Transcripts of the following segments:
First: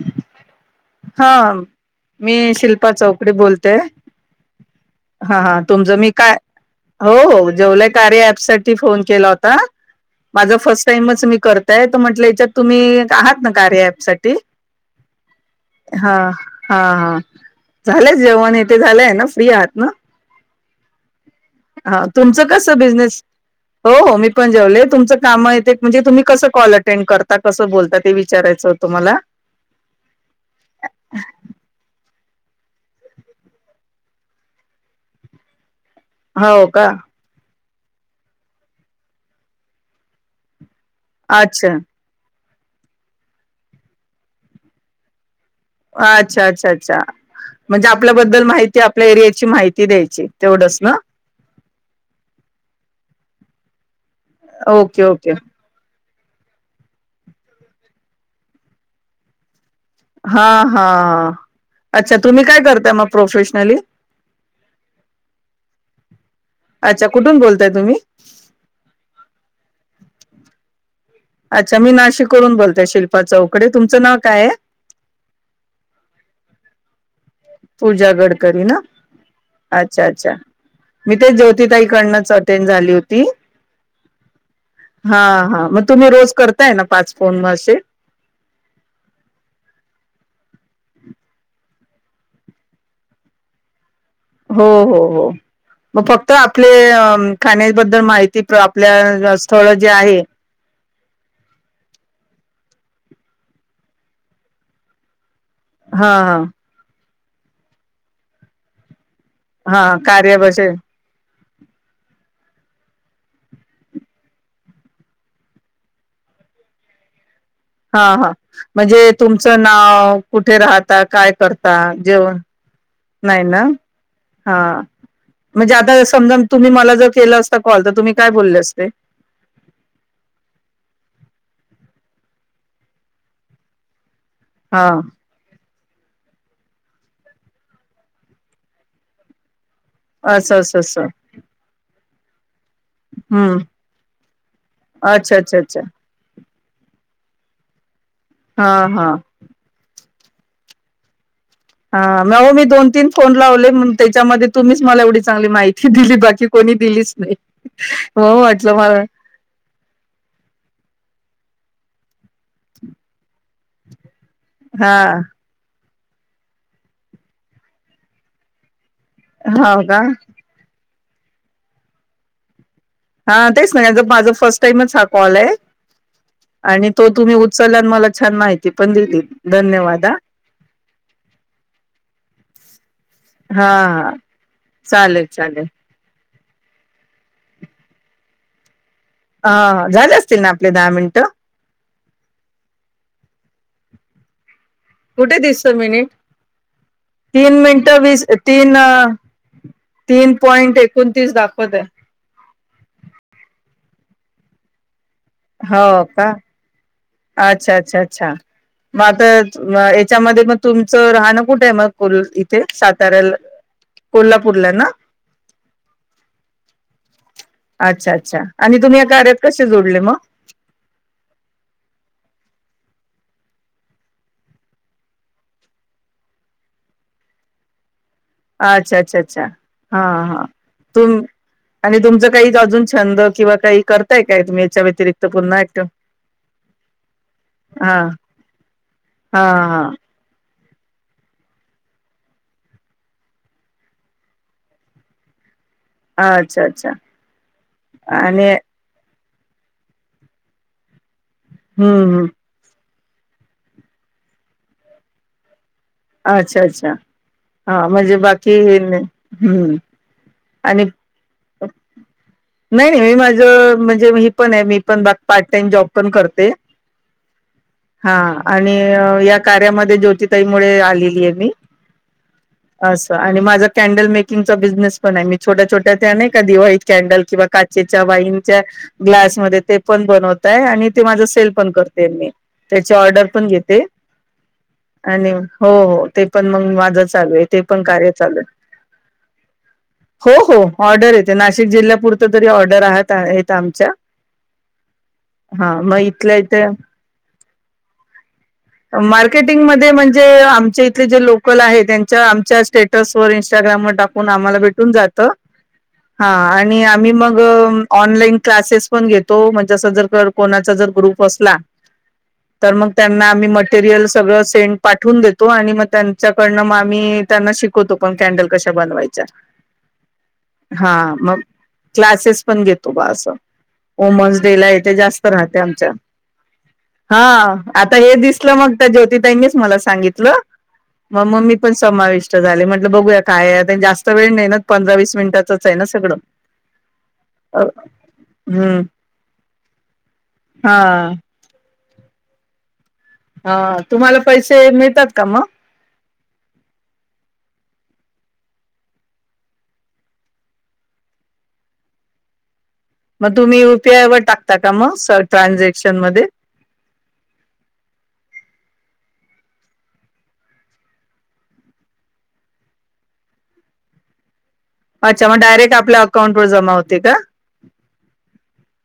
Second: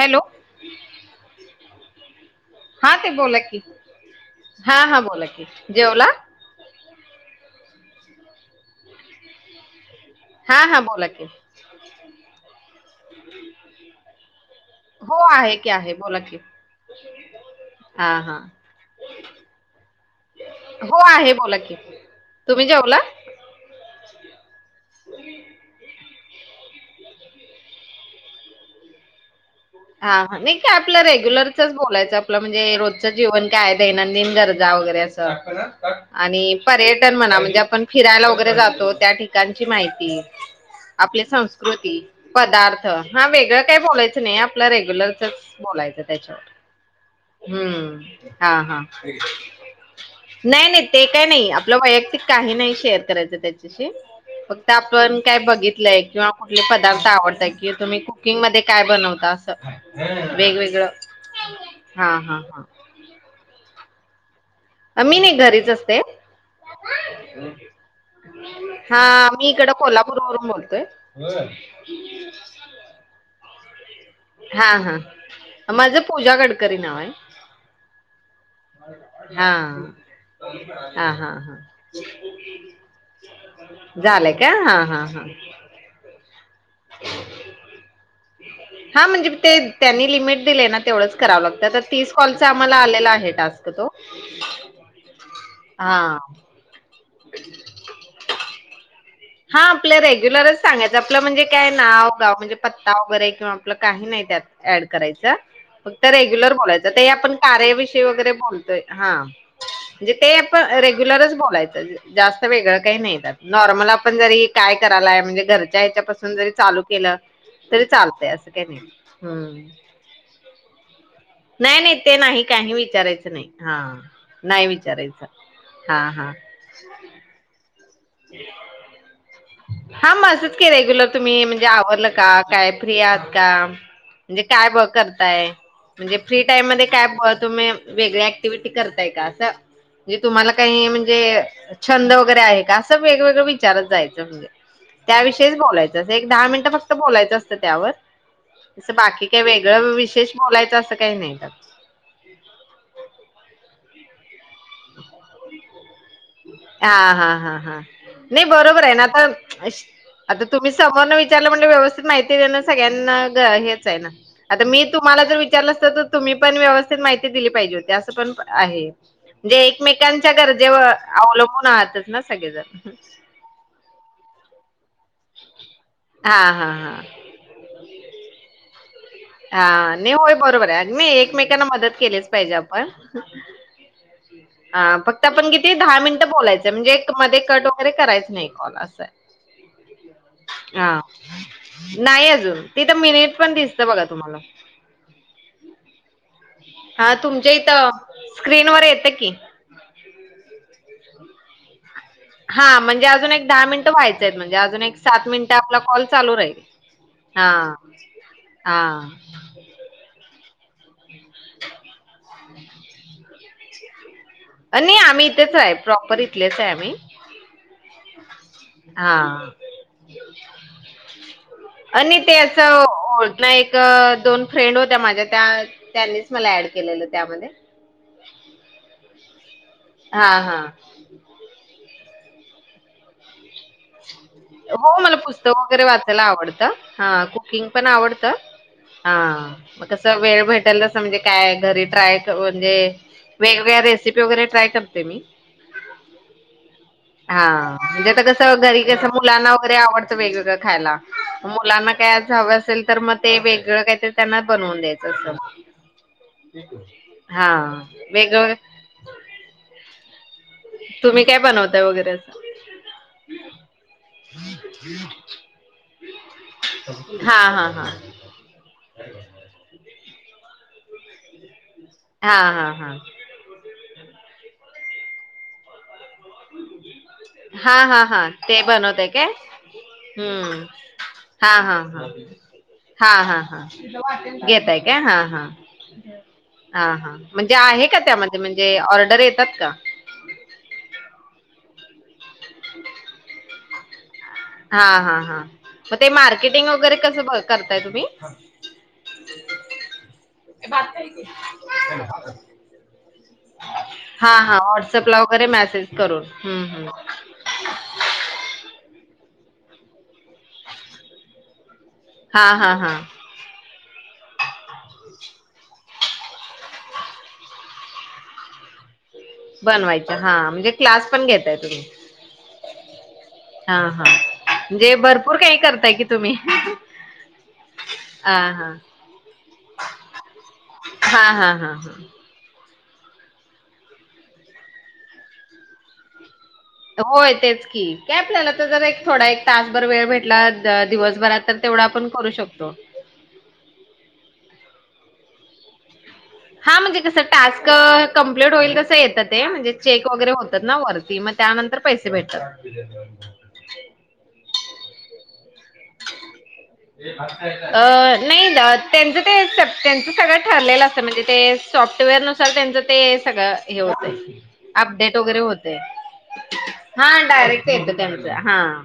Hello. हा. मी शिल्पा हा ते चौकडे बोला की बोलतेय. हा बोला हा की हा. तुमचं जेवला मी काय हो हो जेवला कार्य ॲप साठी फोन केला होता. माझा हा हा फर्स्ट बोला की टाईमच मी करताय तर म्हंटलं याच्यात तुम्ही आहात ना कार्य ॲप साठी. हो आहे की आहे हा बोला की हा हा हा झालंयच हा जेवण ये ते झालंय ना फ्री आहात ना. हो आहे. बोला की हा तुमचं तुम्ही कसं जेवला बिझनेस. हो हो मी पण जेवले. तुमचं काम ये म्हणजे तुम्ही कसं कॉल अटेंड करता कसं बोलता? ते विचार विचारायचं तुम्हाला? हा हा नाही काय आपलं रेग्युलरचच बोलायचं आपलं म्हणजे रोजचं जीवन काय दैनंदिन गरजा वगैरे असं. आणि हो का पर्यटन म्हणा म्हणजे पण फिरायला वगैरे जातो त्या ठिकाणची माहिती. आपली अच्छा संस्कृती. पदार्थ हा वेगळं काय बोलायचं. नाही. आपलं रेग्युलरच. बोलायचं अच्छा अच्छा अच्छा त्याच्यावर म्हणजे हम्म आपल्याबद्दल हा हा. माहिती आपल्या एरियाची माहिती द्यायची नाही तेवढंच नाही ना ते काही नाही आपलं वैयक्तिक काही नाही शेअर करायचं. त्याच्याशी. फक्त ओके आपण ओके काय बघितलंय. किंवा कुठले पदार्थ आवडतात कि तुम्ही कुकिंगध्ये काय बनव..? दास [unintelligible] हा, हा, हा अच्छा हा तुम्ही काय हा करता मग प्रोफेशनली? मी नी घरीच असते. अच्छा कुठून बोलताय तुम्ही हां मी इकडं कोल्हापूर.. ून बोलतय [unintelligible] अच्छा, मी नाशिक वरून बोलते शिल्पा चौ.. हां हां माझं पूजाकर.... करी नाव आहे. पूजागड करी नाव? हा अच्छा, अच्छा हा मी हा तेच हा ज्योती ताई कडनच अटेंड झाली होती. झालंय का हां, हां मग तुम्ही रोज कर.. हां, म्हणजे ते त्यांनी लिमिट दिलंय ना? तेवढंच करावं लागत तर तीस कॉलचा आम्हाला आलेला आहे टास्क तो. हो हो हो मग हा फक्त आपले. खाण्याबद्दल माहिती आपल्या हा स्थळ जे आपल्या आहे रेग्युलरच. सांगायचं आपलं म्हणे काय नाव-गाव म्हणजे पत्ता वगैरे किंवा आपले काही नाही त्यात ऍड करायचं. फक्त हा हा रेग्युलर बोलायचं. ते आपण कार्याविषयी वगैरे बोलतोय हां. हा म्हणजे ते आपण कार्याविषयी रेग्युलरच बोलायचं जास्त वेगळं काही नाही त्यात नॉर्मल आप. आपण जरी काय करायलाय म्हणजे घरच्या ह्याच्यापासून जरी चालू केलं.. तरी हा चालतंय हा असं काही नाही म्हणजे तुमचं हम्म नाव, कुठे राहता काय. करता नाही, नाही ते जेवण नाही काही विचारायचं. नाही हां हा नाही विचारायचं म्हणजे आता हां हां. समजा तुम्ही मला जर केला असता कॉल तर तुम्ही काय बोलले असते? हां, म असंच की रेग्युलर तुम्ही म्हणजे आवरलं का? काय फ्री आहात का? म्हणजे काय ब हा करताय? म्हणजे फ्री टाईम मध्ये काय ब तुमी वेगळे ऍक्टिव्हटी करताय का? असं. जे तुम्हाला असं असं काही असं म्हणजे छंद वगैरे आहे. असं वेगवेगळं हम्म विचारच जायंच. अच्छा त्याविषयीच अच्छा अच्छा बोलायचं अस. दहा मिनिटं फक्त बोलायचं असतं त्यावर हा असं हा बाकी काय वेगळ विष विशेष बोलायचं असं काही नाही. हा म आवो मी दोन तीन फोन लावले. ते च्यामध्ये तुम्हीच मला एवढी चांगली माहिती दिली बाकी कोणी हा दिलीच हा नाही हा हा हो नाही वाटलं बरोबर आहे मला. ना आता आता तुम्ही समोरन विचारल म्हणल्यावर व्यस्थित माहिती. सगळ्यांना हेच आहे आता मी हा तुम्हाला जर विचारलं असत तर तुम तुम्ही पण व्यवस्थित माहिती दिली पाहिजे होती असं पण आहे. जे हो का एकमेकांच्या गरजेवर अवलंबून आहातच ना सगळेजण. हा तेच ना माझा फर्स्ट टाइमच हा कॉल आहे. हा हा आणि हा तो तुम्ही उचललान मला. छान माहिती पण दिली हा धन्यवाद नाही होय बरोबर आहे नाही एकमेकांना मदत केलीच पाहिजे आपण हा हा हा फक्त चालेल आपण चालेल किती दहा मिनट बोलायचं म्हणजे मध्ये कट वगैरे करायच नाही कॉल असंय हा झाले असतील ना आपले दहा हा मिनिटं नाही अजून तिथ मिनिट पण दिसते बघा तुम्हाला कुठे दिस मिनिट हा तुमच्या तीन इथं मिनटं वीस तीन स्क्रीनवर येतं की. तीन पॉंट एक कोणतीस दाखवत आहे हा म्हणजे अजून एक दहा मिनिटं व्हायचंय आहेत म्हणजे अजून एक सात मिनिटं आपला हो कॉल का चालू राहील. हा अच्छा अच्छा अच्छा हा मग आता याच्यामध्ये मग तुमचं राहणं कुठे आहे मग कोल इथे साताऱ्याला कोल्हापूरला ना नाही आम्ही इथेच आहे प्रॉपर इथलेच आहे आम्ही. अच्छा अच्छा आणि तुम्ही या हा कार्यात कसे जोडले मग आणि ते असं हो ना एक दोन फ्रेंड होत्या माझ्या त्या त्यांनीच मला ऍड केलेलं त्यामध्ये अच्छा अच्छा अच्छा हा हा तुम आणि तुमचं अजून छंद किंवा काही करताय काय तुम्ही याच्या हो मला व्यतिरिक्त पुस्तक पुन्हा ऍक्टिव वगैरे वाचायला आवडतं हा कुकिंग पण हा आवडत हा हा म कस वेळ भेट म्हणजे काय घरी ट्राय म्हणजे वेगवेगळ्या रेसिपी वगैरे ट्राय करते मी अच्छा अच्छा हा म्हणजे आता आणि घरी कस मग मुलांना वैगरेआवडत वेगळं वेगळं खायला मुलांना काय हम्म हम्म अस हवं असेल तर मग ते वेगळं काहीतरी त्यांना बनवून द्यायचं अस अच्छा अच्छा हा म्हणजे वेगळं बाकी हम्म. आणि तुम्ही काय बनवताय वगैरे असं नाही नाही मी माझ म्हणजे मी पण आहे मी पण पार्ट टाइम जॉब पण करते हा आणि या कार्यामध्ये जो [unintelligible] हा हा हा कॅनडल मेकिंगचा बिझनेस पणआहे. मी छोट्या छोट्या त्या नाही का देवा कॅन्डल किंवा हा काचेच्या हा हा वाईनच्या ते बनवताय काय ग्लासमध्येध्य ते पण बनवताय हम्म. आणि ते माझा सेल हा पण हा करते हा मी त्याची हा ऑर्डर हा पण हा घेते घेताय काय हा आणि हा. हो ते पण मग हा माझं हा चालू आहे म्हणजे ते पण का कार्य त्यामध्ये चालू आहे म्हणजे ऑर्डर येतात का? हो हो ऑर्डर येते नाशिक जिल्हा तरी ऑर्डर राहतात. [unintelligible] हा, हा, हा मग ते इथे मार्केटिंग वगैरे कस बघ करताय तुम्ही. मार्केटिंग मध्ये म्हणजे आमच्या इथ जे लोकल आहेत, त्यांच्या आमच्या स्टेटस इंस्टाग्रामवर टाकून हा हा आम्हाला भेटून जात, व्हॉट्सअपला वगैरे मेसेज करून ह हम्म आणि हम्म आम्ही मग ऑनलाईन क्लासेस पण घेतो. जस, जर-कर कोणाचा जर ग्रुप असला हा तर हा मग हा त्यांना मटेरियल सगळंच तेन पाठवून देतो, आणि मग त्यांच्याकडन मी त्यांना शिकवतो पण, कॅनडल कशे बनवायचे. बनवायच्या हा म्हणजे हा क्लास पण मग घेताय तुम्ही क्लासेस पण घेतो, बा अस हा हा वूमन्स डे ला म्हणजे जास्त भरपूर राहत काही आमच्यात करताय की तुम्ही हा हे दिसलं हा मग त्या जोति ताईनीच मला सांगितलं हा मग हा मी हा पण हा समाविष्ट झाली. बघूया काय, जास्त वेळ नाही ना, पंधरा वीस मिनिटाच आहे ना सगळं. होय तेच की, आपल्याला तर हम्म जर एक थोडा एक तासभर वेळ भेटला हा दिवसभरात, तर तेवढा पण करू शकतो. हां तुम्हाला पैसे मिळतात का म? हां म्हणजे कसं टास्क कंप्लीट होईल तसं येतं ते म्हणजे चेक वगैरे होतात ना वरती मग त्यानंतर पैसे भेटतात. मग तुम्ही यु पी आय वर टाकता का मग [unintelligible] ट्रांजे [unintelligible] अ नाही [unintelligible] त्यांचं ते त्यांचं सगळं ठरलेलं असतं म्हणजे ते सॉफ्टवेअरनुसार त्यांचं ते सगळं हे होतंय. अपडेट अच्छा मग वगैरे डायरेक्ट होतय आपल्या अकाउंटवर जमा होते हा का? डायरेक्ट येतं त्यांचं हा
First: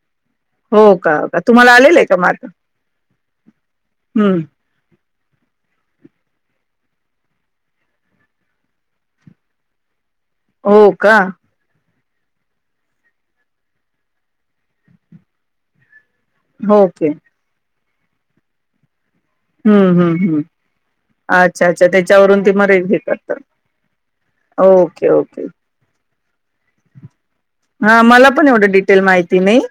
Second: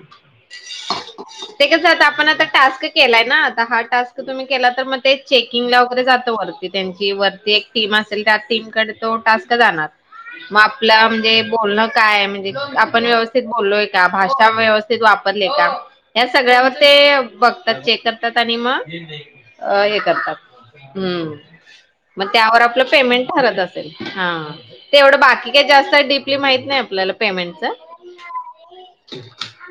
हो का? ते तुम्हाला आलेलं कसं आहे का आपण आता मार्क टास्क केलाय ना आता हा टास्क हम्म तुम्ही केला तर मग ते चेकिंगला वगैरे जा त वरती त्यांची वरती एक टीम असेल त्या टीमकड तो टास्क जाणार. मग हो आपल्या का म्हणजे बोलणं काय म्हणजे आपण व्यवस्थित बोललोय का? भाषा व्यवस्थित वापरलीय का? या सगळ्यावर ओके ते बघ तर चेक करतात आणि म [unintelligible] अं हम्म हे हम्म करतात. हम्म हम्म अच्छा अच्छा मग त्याच्यावरून ते त्यावर आपलं हे पेमेंट करतात ठरत असेल? हां, तेवढं बाकी काय जास्त डिप हां मला पण एवढं डिटेल माहिती नाही.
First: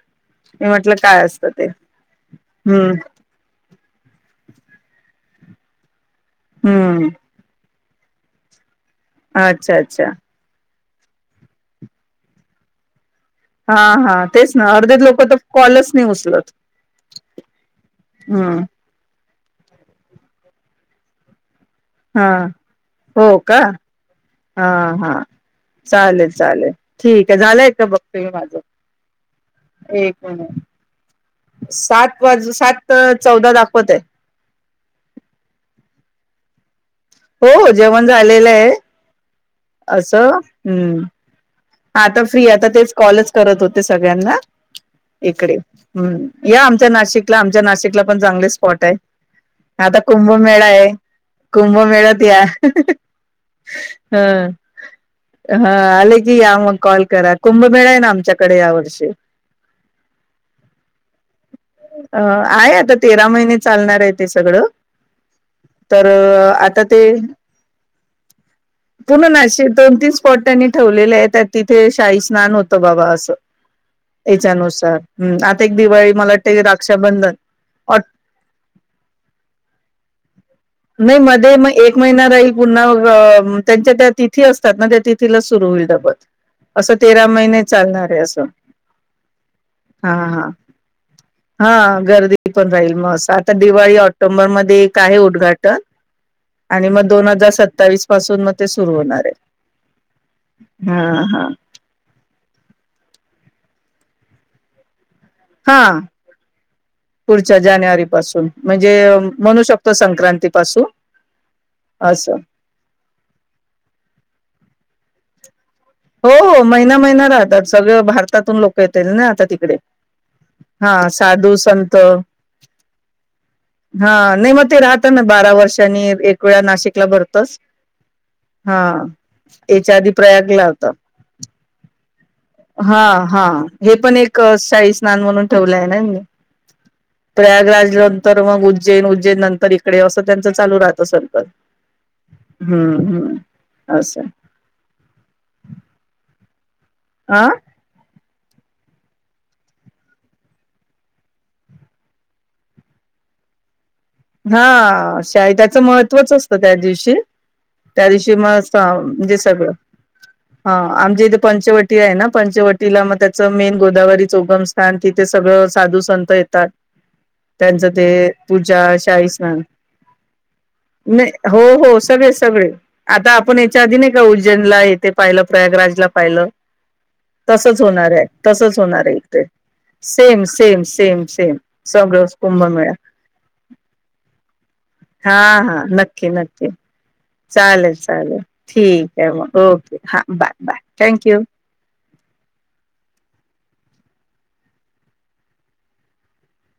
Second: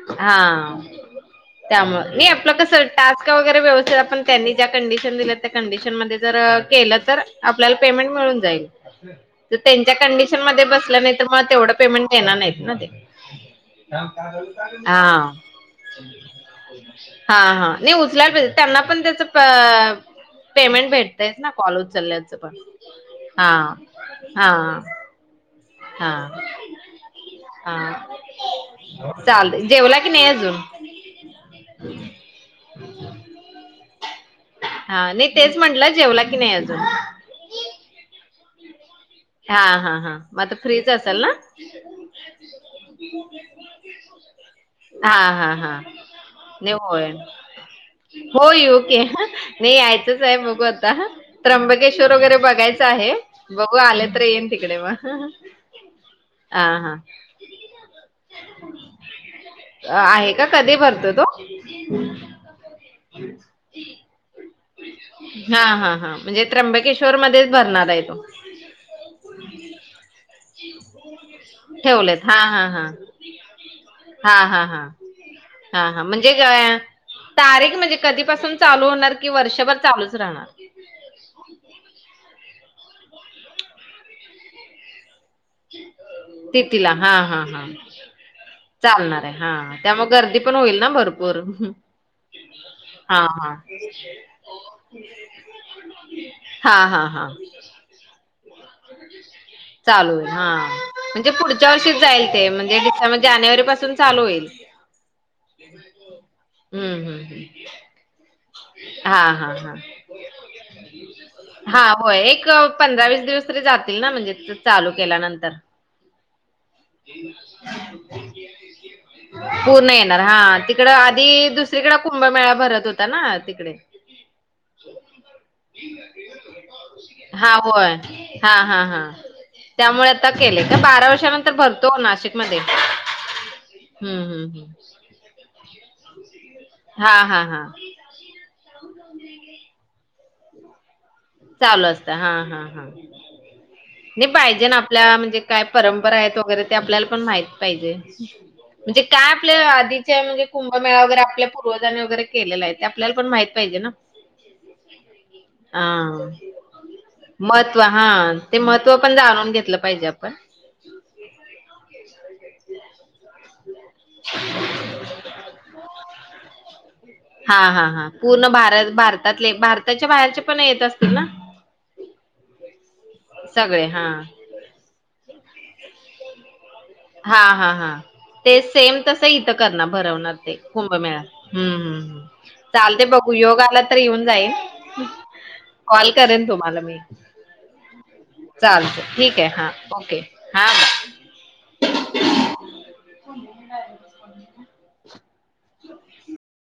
मी म्हटलं काय अस त्यामुळं मी आपलं कसं टास्क वगैरे व्यवस्थित आपण त्यांनी ज्या कंडिशन दिल्या त्या कंडिशनमध्येच जर केलं हम्म तर आपल्याला पेमेंट मिळून जाईल. तर अच्छा त्यांच्या अच्छा कंडिशनमध्ये बस ल्या नाहीतर म तेवढं पेमेंट देणार नाहीत ना ते? हां हां तेच ना, अर्धे लोक तर, कॉलच नाही उच हां नी उचल्या [unintelligible] हम्म त्यांना पण त्याचं प- पेमेंट भेटतायतं ना? काॅल हा उचल्याचं पहा, हो का हां हा हां हा हां चालेल चालेल ठीक आहे झालंय का बघते मी माझं हां चालतं. जेवला की एक नाही अजून? मिनिट सात वाजू, सातं चौदा दाखवत आहे. हा नाही तेच म्हंटलं जेवला की नाही अजून? हो हो जेवण झालेलं आहे हां हां हा, मग आता फ्रीच असाल ना? हां आता फ्री आहे. आता तेच कॉलच करत होते सगळ्यांना. हा हा इकडे, हा हम्म, या नाही आमच्या होय नाशिकला. आमच्या नाशिकला पण चांगले हो येऊ स्पॉट आहे. की नाही आता यायचंच बघू कुंभमेळा आहे. आता त्र्यंबकेश्वर कुंभमेळात वगैरे या. बघायचं आहे बघू आले तर हां येईन तिकडे मग हां आले या हा मग, हा कॉल करा. कुंभमेळा आहे ना, आमच्याकडे या वर्षी. आहे का कधी भरतो तो अं आहे, आता तेरा महिने चालणार आहे, ते सगळं, हा हा तर हा म्हणजे आता ते त्र्यंबकेश्वर मध्येच भरणार आहे तो पूर्ण नाशिक दोन-तीन स्पॉट त्यांनी ठेव [unintelligible] येतात तिथे, शाही ठेवलेत हा स्नान हा होत, हा बाबा असं, हा हा हा याच्यानुसार हं. आता, एक हा हा दिवाळी, मला म्हणजे वाटते ग- राक्षाबंधन, तारीख म्हणजे ऑट कधीपासून चालू होणार कि वर्षभर चालूच राहणार. नाही मध्ये, मग एक महिना राहील. पुन्हा व- त्यांच्या त्या तिथी असतात ना, त्या तिथी तिला सुरू होईल. [unintelligible] तिथीला असं हा तेरा हा महिने हा चालणार आहे, असं. चालणार आहे हा त्यामुळे हां गर्दी हां, पण होईल ना भरपूर हां, गर्दी पण राहील मग. हा हा आता दिवाळी ऑक्टोबर मध्ये, काय उद्धगाट [unintelligible] हा आणि हा मग दोन हा हजार सत्तावीस पासून, मग ते सुरू होणार आहे. हां हा म्हणजे हा पुढच्या वर्षी जाईल ते, म्हणजे त्याच्यामध्ये जानेवारी पण [unintelligible] चालू होईल. हा हम्म हम्म पुढच्या जानेवारीपासून म्हणजे हा हा म्हणू हा शकतो संक्रांतीपासून हा होय असं एक पंधरा वीस दिवस तरी जातील ना म्हणजे चालू केल्यानंतर हो हो महिना महिना राहतात सगळ भारतातून लोक येत ना आता तिकडे पूर्ण येणार हा तिकड हा आधी साधू संत दुसरीकडे कुंभमेळा भरत होता ना तिकडे हा नाही मग ते राहत ना बारा वर्षांनी एक वेळा नाशिकला भरतच हा याच्या आधी त्यामुळे आता केले प्रयागला का होत बारा वर्षांनंतर भरतो नाशिक हा हा हे पण एक हम्म हम्म शाई स्नान म्हणून ठेवलय ना ह्यांनी हा हा हा प्रयागराज नंतर उज्जैन उज्जैननंतर इकडे अस त्यांच चालू राहत असेल चालू असत. हा हा हा. हम्म असं नाही पाहिजे ना आपल्या म्हणजे काय परंपरा आहेत वगैरे ते आपल्याला पण माहित हा पाहिजे म्हणजे काय आपल्या आधीच्या म्हणजे कुंभमेळा वगैरे आपल्या पूर्वजांनी वगैरे केलेला आहे. ते आपल्याला पण माहित पाहिजे ना. हा शाहीत्याच हा महत्त्वच त्या दिवशी, महत्त्व त्या हा दिवशी ते मग महत्त्व पण म्हणजे जाणून सगळ. घेतलं पाहिजे आपण. हा आमच्या इथे पंचवटी आहे ना, पंचवटीला मग त्याच मेन गोदावरीच उगमस्थान तिथे सगळ साधू संत येतात. हा हा हा पूर्ण भारत भारत येस मॅम. नाही हो हो सगळे सगळे आता आपण याच्या सगळे आधी हा नाही का, उज्जैनला येथे पाहिल, प्रयागराजला पाहिल. [unintelligible] हा. हा. हा. ते सेम आहे तस इथे इथ करणार, भरवणार सेम ते सेम कुंभमेळा. सेम सेम हम्म सगळं हम्म् कुंभमेळा चालते बघू योग आला तर येऊन जाईन. हा हा कॉल नक्की करेन नक्की तुम्हाला मी. चालेल, चालेल ठीक आहे मग. ओके. हा. Bye, bye. Thank you. [inaudible] [inaudible]